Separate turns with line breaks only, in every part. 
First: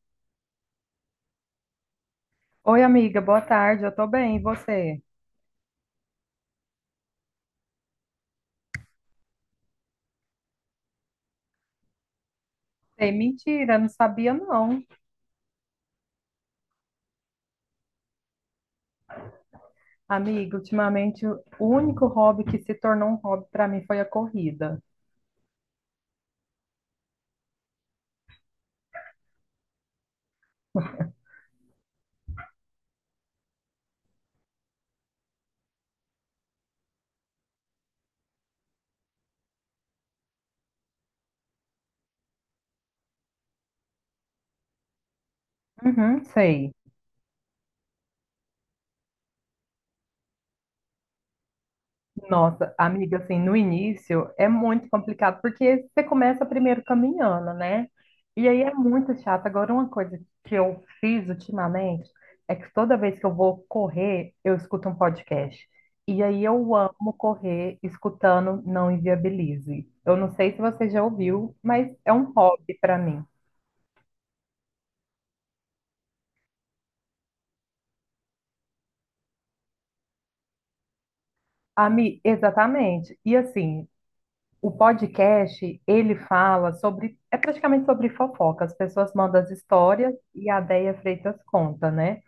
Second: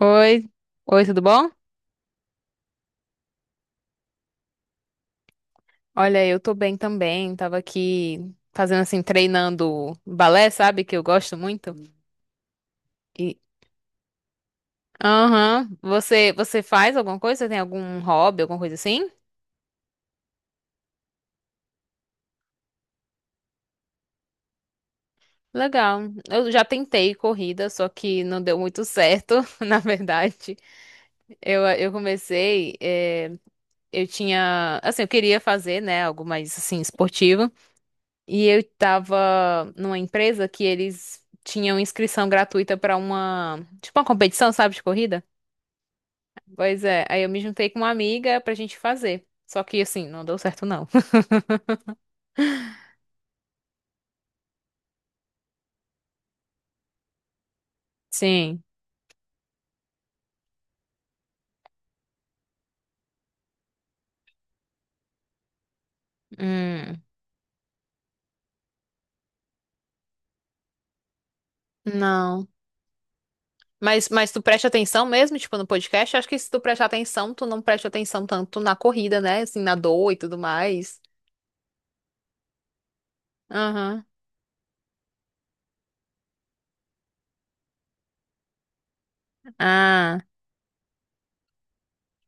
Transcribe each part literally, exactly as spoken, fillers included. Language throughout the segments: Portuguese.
Oi, oi, tudo bom?
Oi, amiga, boa tarde. Eu tô bem, e você?
Olha, eu tô bem também. Tava aqui fazendo assim, treinando balé, sabe? Que eu gosto muito.
Ei,
E
mentira, não sabia não.
aham, Você você faz alguma coisa? Você tem algum hobby, alguma coisa assim?
Amiga, ultimamente o único hobby que se tornou um hobby pra mim foi a corrida.
Legal. Eu já tentei corrida, só que não deu muito certo, na verdade. Eu, eu comecei, eh, eu tinha, assim, eu queria fazer, né, algo mais assim esportivo. E eu tava numa empresa que eles tinham inscrição gratuita pra uma, tipo uma competição, sabe, de corrida?
Uhum, sei.
Pois é, aí eu me juntei com uma amiga pra gente fazer. Só que assim, não deu certo não.
Nossa, amiga, assim, no início é muito complicado, porque você começa primeiro caminhando, né? E
Sim.
aí é muito chato. Agora, uma coisa que eu fiz ultimamente é que toda vez que eu vou correr, eu escuto um podcast. E aí eu
Hum.
amo correr escutando Não Inviabilize. Eu não sei se você já ouviu, mas é um
Não.
hobby para mim.
Mas, mas tu presta atenção mesmo, tipo, no podcast? Acho que se tu prestar atenção, tu não presta atenção tanto na corrida, né? Assim, na dor e tudo mais.
Ami, exatamente. E assim,
Aham.
o podcast, ele fala sobre, é praticamente sobre fofoca. As pessoas mandam as histórias
Ah.
e a Déia Freitas conta, né?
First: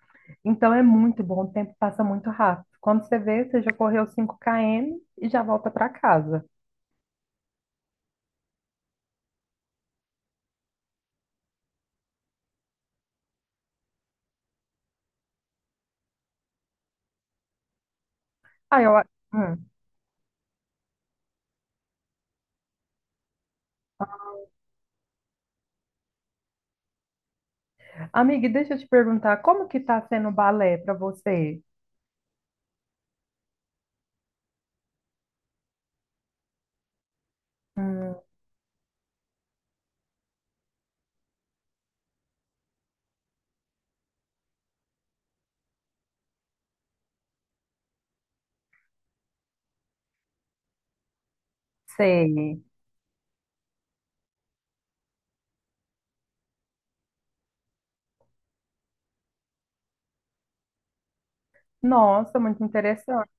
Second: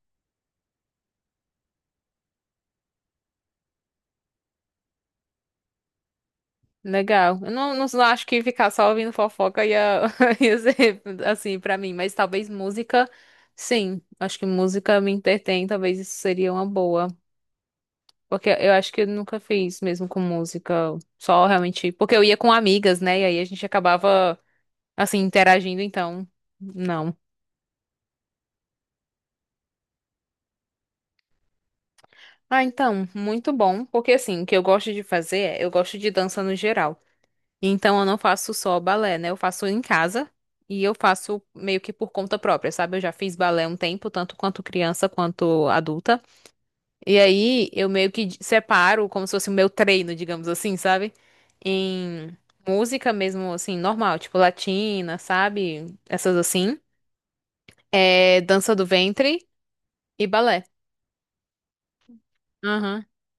Então é muito bom, o tempo passa muito rápido. Quando você vê, você já correu cinco quilômetros e já volta para casa.
Legal. Eu não, não, não acho que ficar só ouvindo fofoca ia, ia ser assim pra mim, mas talvez música, sim. Acho que música me entretém, talvez isso seria uma boa. Porque eu
Aí
acho
eu,
que eu nunca
hum.
fiz mesmo com música, só realmente. Porque eu ia com amigas, né? E aí a gente acabava, assim, interagindo, então, não.
Amiga, e deixa eu te perguntar, como que tá sendo o balé para você?
Ah, então, muito bom. Porque assim, o que eu gosto de fazer é, eu gosto de dança no geral. Então eu
Hum,
não faço só balé, né? Eu faço em casa e eu faço meio que por conta própria, sabe? Eu já fiz balé um tempo, tanto quanto criança quanto adulta. E aí eu meio que d- separo como se fosse o meu treino, digamos assim, sabe? Em
sei.
música mesmo, assim, normal, tipo latina, sabe? Essas assim. É dança do ventre e balé.
Nossa, muito interessante.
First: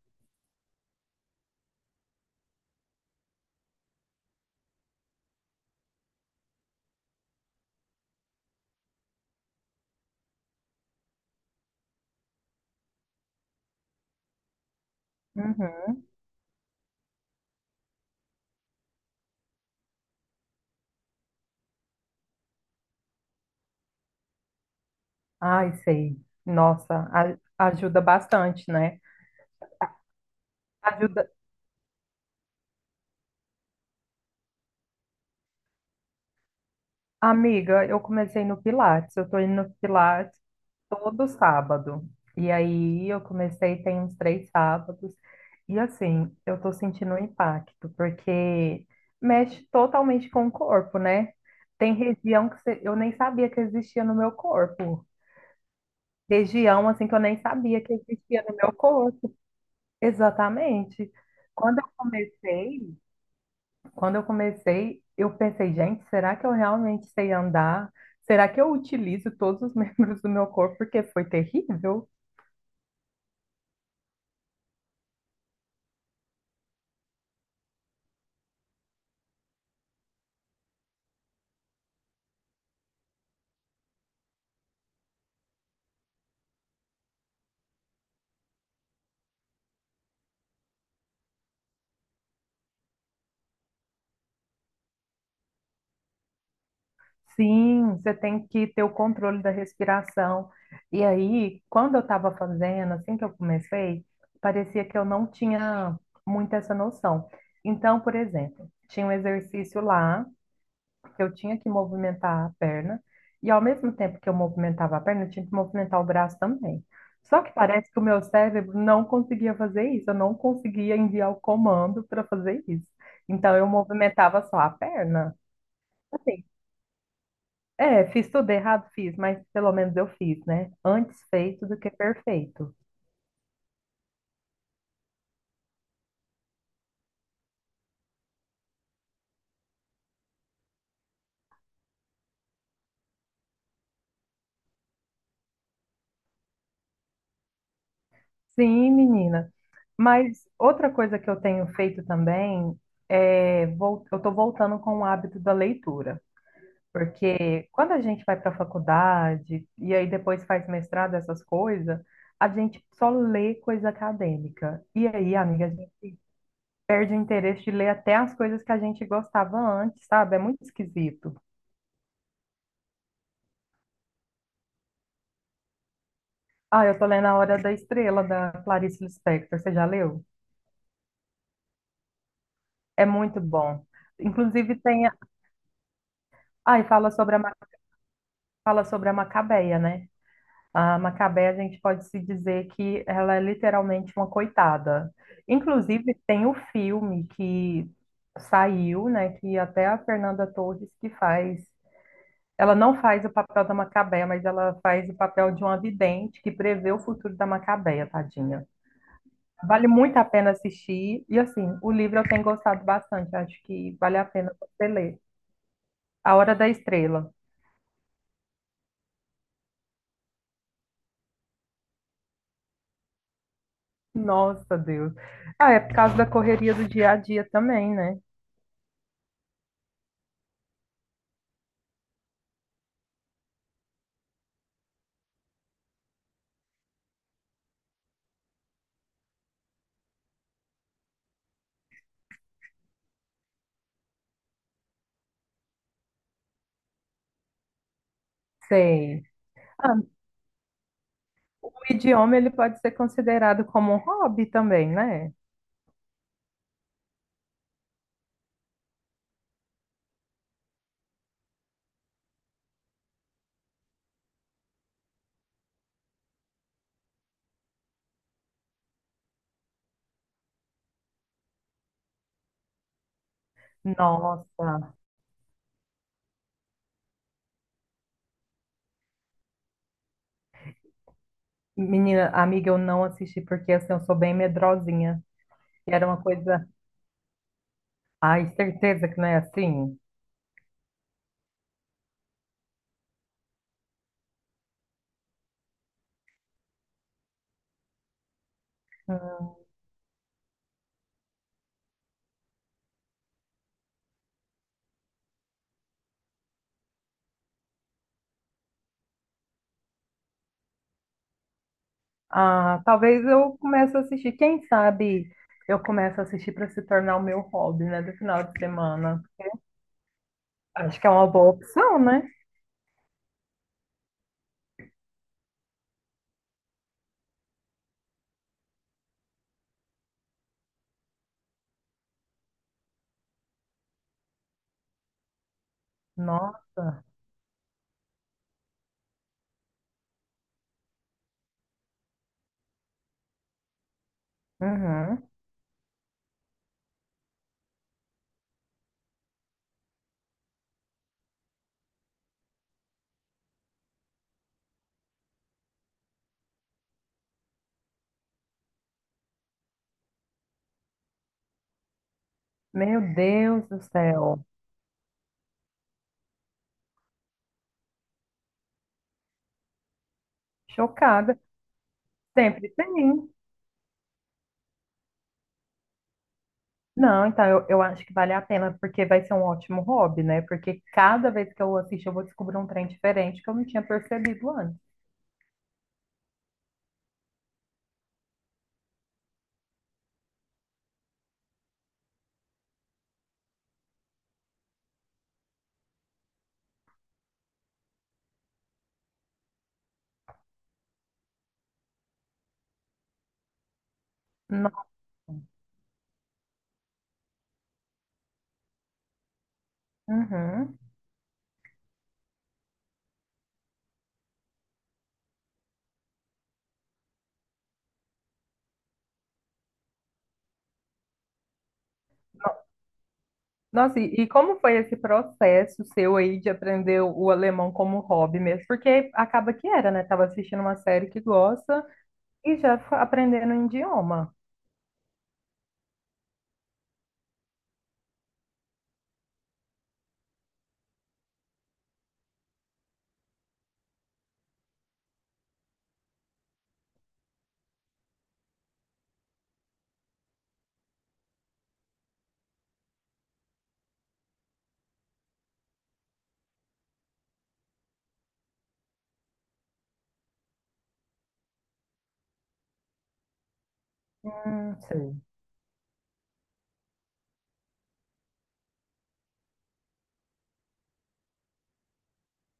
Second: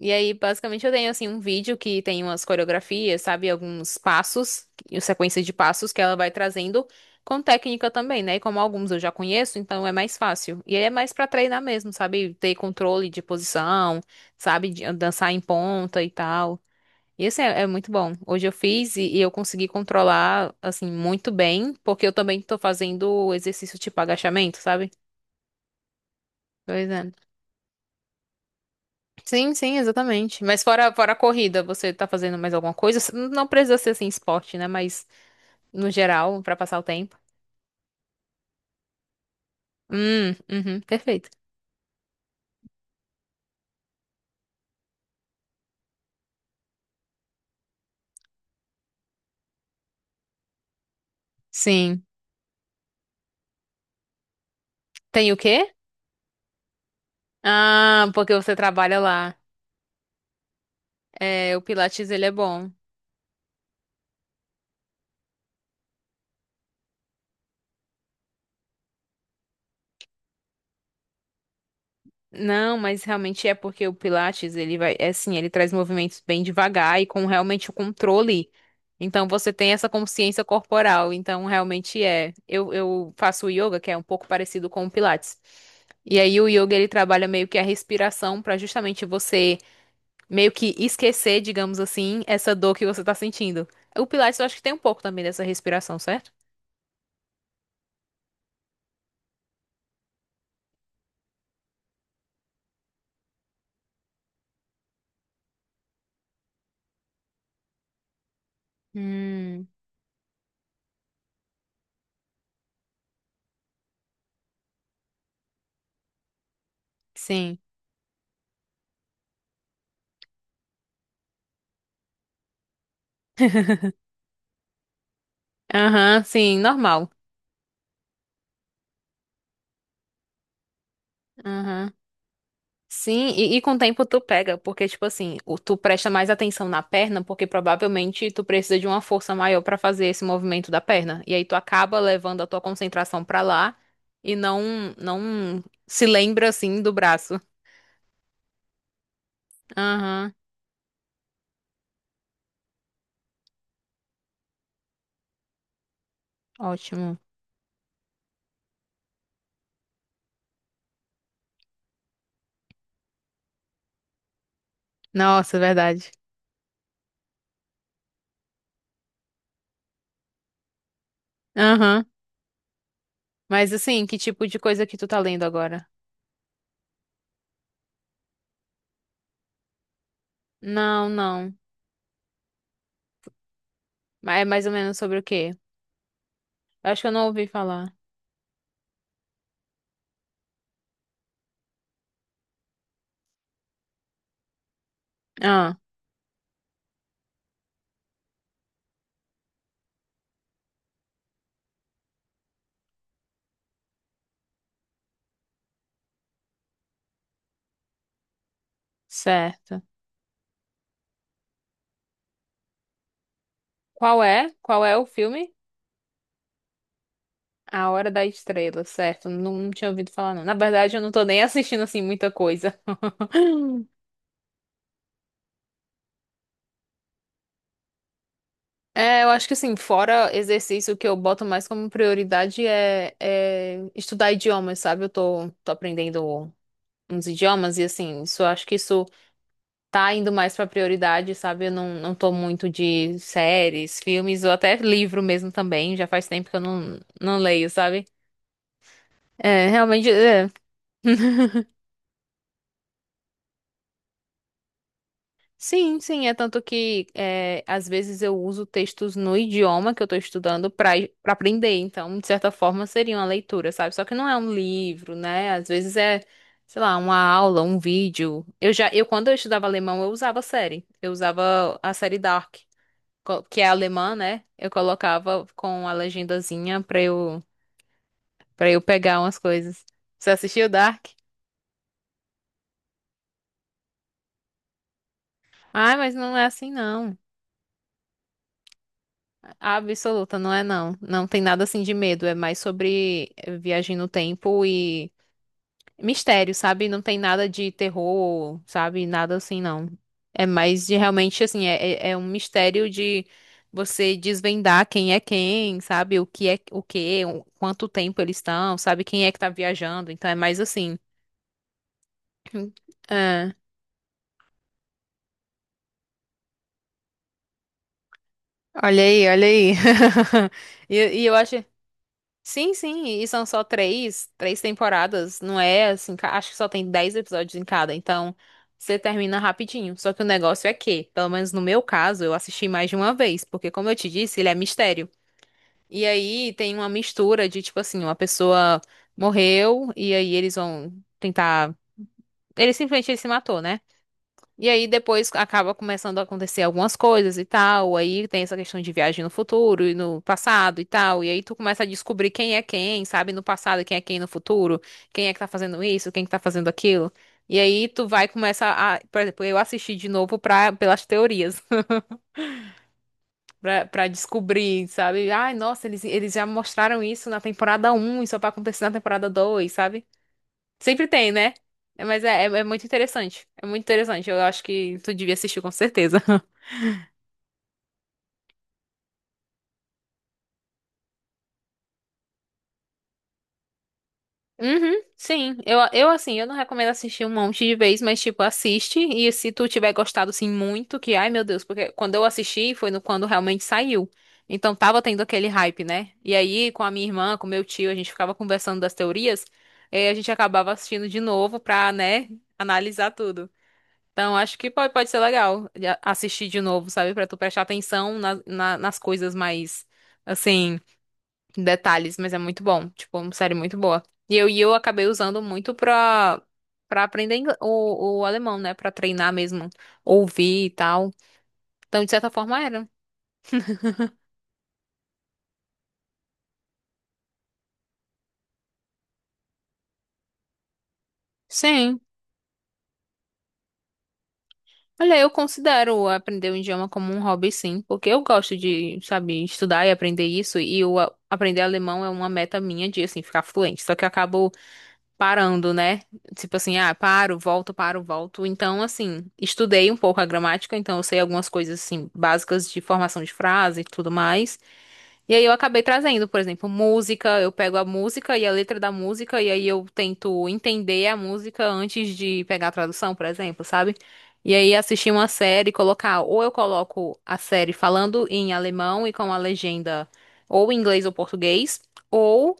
E aí, basicamente, eu tenho assim um vídeo que tem umas coreografias, sabe? Alguns passos, e sequência de passos que ela vai trazendo com técnica também, né? E como alguns eu já conheço, então é mais fácil. E aí é mais pra treinar mesmo, sabe? Ter controle de posição, sabe? De dançar em ponta
Uhum.
e tal. E esse é, é muito bom. Hoje eu fiz e, e eu consegui controlar, assim, muito bem, porque eu também tô fazendo exercício tipo agachamento, sabe?
Ai, sei.
Pois
Nossa,
é.
a- ajuda bastante, né?
Sim, sim, exatamente. Mas fora, fora a
Ajuda
corrida, você tá fazendo mais alguma coisa? Não precisa ser assim, esporte, né? Mas no geral, pra passar o tempo.
Amiga, eu comecei no Pilates. Eu tô indo no
Hum,
Pilates
uhum, perfeito.
todo sábado. E aí eu comecei tem uns três sábados. E assim, eu tô sentindo um impacto, porque mexe totalmente com o corpo, né? Tem
Sim.
região que você- eu nem sabia que existia no meu corpo.
Tem o quê?
Região assim que eu nem sabia que
Ah, porque
existia
você
no meu
trabalha
corpo.
lá.
Exatamente.
É, o
Quando eu
Pilates, ele é bom.
comecei, quando eu comecei, eu pensei, gente, será que eu realmente sei andar? Será que eu utilizo todos os membros do meu corpo? Porque foi terrível.
Não, mas realmente é porque o Pilates, ele vai, é assim, ele traz movimentos bem devagar e com realmente o controle. Então você tem essa consciência corporal. Então realmente é. Eu, eu faço yoga, que é um pouco parecido com o Pilates. E aí o yoga ele trabalha meio que a respiração para justamente você meio que esquecer, digamos assim, essa dor que você tá sentindo. O Pilates eu acho que tem um pouco também dessa respiração, certo?
Sim, você tem que ter o controle da respiração. E aí, quando eu estava fazendo, assim que eu comecei, parecia que eu não tinha muito essa noção. Então, por exemplo, tinha um
Hum,
exercício lá que eu tinha que movimentar a perna, e ao mesmo tempo que eu movimentava a perna, eu tinha que movimentar o braço também. Só que
sim.
parece que o meu cérebro não conseguia fazer isso, eu não conseguia enviar o comando para fazer isso. Então eu movimentava só a perna.
Aham,
Assim,
sim, normal.
é, fiz tudo errado, fiz, mas pelo menos eu fiz, né? Antes feito do que
Aham.
perfeito.
Sim, e, e com o tempo tu pega, porque, tipo assim, o- tu presta mais atenção na perna, porque provavelmente tu precisa de uma força maior pra fazer esse movimento da perna. E aí tu acaba levando a tua concentração pra lá e não, não se lembra, assim, do braço.
Sim, menina.
Aham,
Mas outra coisa que eu tenho feito também é, vol- eu estou voltando com o hábito da leitura.
ótimo.
Porque quando a gente vai para a faculdade e aí depois faz mestrado, essas coisas, a gente só lê coisa acadêmica. E aí,
Nossa,
amiga, a
verdade.
gente perde o interesse de ler até as coisas que a gente gostava antes, sabe? É muito esquisito.
Aham. Mas, assim, que tipo de coisa que tu tá lendo agora?
Ah, eu tô lendo A Hora da Estrela, da Clarice Lispector. Você já leu?
Não, não.
É muito bom.
Mas é mais ou
Inclusive
menos
tem.
sobre o quê?
Ah, e
Eu acho que
fala
eu não
sobre a,
ouvi
Ma-
falar.
fala sobre a Macabeia, né? A Macabé, a gente pode se dizer que ela é literalmente uma coitada.
Ah,
Inclusive, tem o filme que saiu, né, que até a Fernanda Torres que faz. Ela não faz o papel da Macabé, mas ela faz o papel de uma vidente que prevê o futuro da Macabé, tadinha.
certo.
Vale muito a pena assistir. E assim, o livro eu tenho gostado bastante, acho que vale
Qual
a
é?
pena
Qual
você
é o
ler.
filme?
A Hora da Estrela.
A Hora da Estrela, certo? Não, não tinha ouvido falar, não. Na verdade, eu não tô nem assistindo, assim, muita coisa.
Nossa, Deus. Ah, é por causa da correria do dia a dia também, né?
É, eu acho que, assim, fora exercício, o que eu boto mais como prioridade é, é estudar idiomas, sabe? Eu tô, tô aprendendo uns idiomas e, assim, isso, eu acho que isso tá indo mais pra prioridade, sabe? Eu não, não tô muito de séries, filmes ou até livro mesmo também. Já faz tempo que eu não, não leio, sabe?
Sei.
É,
Ah,
realmente. É.
o idioma ele pode ser considerado como um hobby também, né?
Sim, sim, é tanto que é, às vezes eu uso textos no idioma que eu estou estudando para para aprender, então, de certa forma, seria uma leitura, sabe? Só que não é um livro, né? Às vezes é, sei lá, uma aula, um vídeo. Eu já, eu quando eu estudava alemão, eu usava série. Eu usava a série Dark, co- que é alemã, né? Eu
Nossa,
colocava com a legendazinha para eu para eu pegar umas coisas. Você assistiu Dark?
menina, amiga, eu não assisti porque assim, eu sou bem medrosinha. E
Ai,
era
mas
uma
não é
coisa.
assim não.
Ai, certeza que não é assim?
Absoluta, não é não. Não tem nada assim de medo, é mais sobre eh, viagem no tempo e mistério, sabe? Não tem nada de terror, sabe? Nada
Hum.
assim, não. É mais de realmente assim, é, é é um mistério de você desvendar quem é quem, sabe? O que é o que, quanto tempo eles estão, sabe? Quem é que tá viajando, então é mais assim.
Ah, talvez
É.
eu comece a assistir. Quem sabe eu começo a assistir para se tornar o meu hobby, né? Do final de
Olha
semana.
aí, olha aí. E,
Acho que é
e
uma
eu
boa
acho
opção, né?
Sim, sim, e são só três, três temporadas, não é assim, ca- acho que só tem dez episódios em cada, então você termina rapidinho. Só que o negócio é que, pelo menos no meu caso, eu assisti mais de uma vez, porque como eu te disse, ele é mistério. E aí tem uma
Nossa.
mistura de, tipo assim, uma pessoa morreu, e aí eles vão tentar. Ele simplesmente ele se matou, né? E aí
Uhum.
depois acaba começando a acontecer algumas coisas e tal. Aí tem essa questão de viagem no futuro e no passado e tal. E aí tu começa a descobrir quem é quem, sabe? No passado, quem é quem no futuro, quem é que tá fazendo isso, quem que tá fazendo aquilo. E aí tu vai começar a, por exemplo, eu assisti de novo pra, pelas teorias,
Meu Deus do
pra, pra
céu.
descobrir, sabe? Ai, nossa, eles, eles já mostraram isso na temporada um e só vai acontecer na temporada dois sabe? Sempre tem,
Chocada.
né? É, mas é, é é
Sempre
muito
tem.
interessante. É muito interessante. Eu acho que tu devia assistir com certeza.
Não, então eu, eu acho que vale a pena, porque vai ser um ótimo hobby, né? Porque cada vez que eu assisto, eu vou descobrir um trem diferente que eu não tinha percebido antes.
Uhum, sim, eu, eu assim, eu não recomendo assistir um monte de vez, mas tipo, assiste e se tu tiver gostado assim muito, que ai meu Deus, porque quando eu assisti foi no, quando realmente saiu. Então tava tendo aquele hype, né? E aí com a minha irmã, com meu tio, a gente ficava conversando das teorias, e a gente acabava assistindo de novo pra, né, analisar tudo. Então acho que
No-
pode, pode ser legal de a- assistir de novo, sabe? Pra tu prestar atenção na- na- nas coisas mais,
Uhum.
assim detalhes, mas é muito bom. Tipo, é uma série muito boa. E eu, e eu acabei usando muito pra, pra aprender ingle- o, o alemão, né? Pra treinar mesmo, ouvir e tal. Então, de certa forma, era.
Nossa, e, e como foi esse processo seu aí de aprender o alemão como hobby mesmo? Porque acaba que era, né? Tava assistindo uma série que gosta
Sim.
e já fa- aprendendo um idioma.
Olha, eu considero aprender o idioma como um hobby, sim, porque eu gosto de, sabe, estudar e aprender isso, e o a- aprender alemão é uma meta minha de, assim, ficar fluente. Só que eu acabo parando, né? Tipo assim, ah, paro, volto, paro, volto. Então, assim, estudei um pouco a gramática, então eu sei algumas coisas assim básicas de formação de frase e tudo mais. E aí eu acabei trazendo, por exemplo, música, eu pego a música e a letra da música e aí eu tento entender a música antes de pegar a tradução, por exemplo, sabe? E aí
Hum,
assistir
sei.
uma série, e colocar, ou eu coloco a série falando em alemão e com a legenda ou em inglês ou português, ou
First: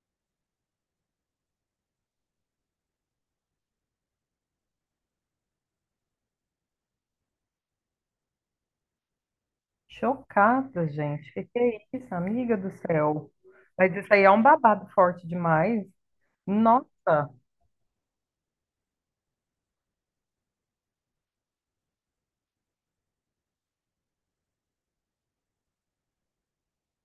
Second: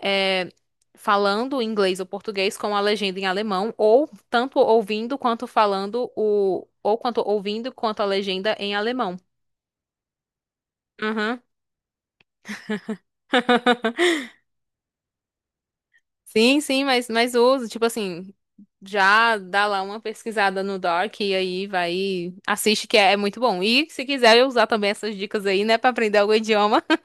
é, falando inglês ou português com a legenda em alemão, ou tanto ouvindo quanto falando o, ou quanto ouvindo quanto a legenda em alemão.
Chocada, gente.
Uhum.
Que que é isso, amiga do céu? Mas isso aí é um babado forte demais.
Sim, sim,
Nossa.
mas, mas uso, tipo assim, já dá lá uma pesquisada no Dark e aí vai, e assiste que é, é muito bom. E se quiser eu usar também essas dicas aí, né, pra aprender algum idioma.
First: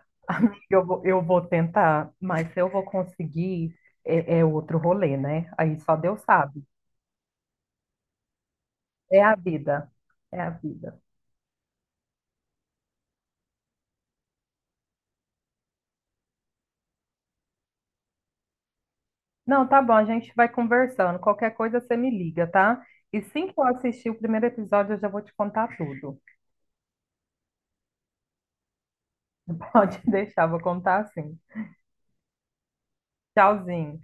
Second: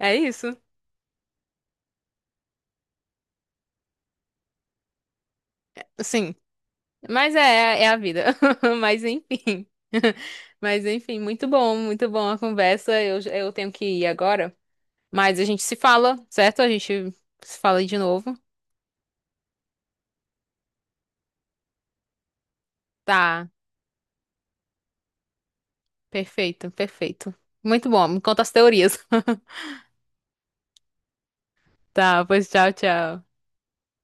É isso.
Eu vou, eu vou tentar, mas se eu vou conseguir, é, é outro rolê, né? Aí só Deus
Sim.
sabe.
Mas é, é a vida. Mas
É a
enfim.
vida. É a
Mas
vida.
enfim, muito bom, muito bom a conversa. Eu, eu tenho que ir agora. Mas a gente se fala, certo? A gente se fala aí de novo.
Não, tá bom, a gente vai conversando. Qualquer coisa você me liga, tá? E assim
Tá,
que eu assistir o primeiro episódio, eu já vou te contar tudo.
perfeito, perfeito. Muito bom. Me conta as teorias.
Pode deixar, vou contar assim.
Tá, pois tchau, tchau.
Tchauzinho.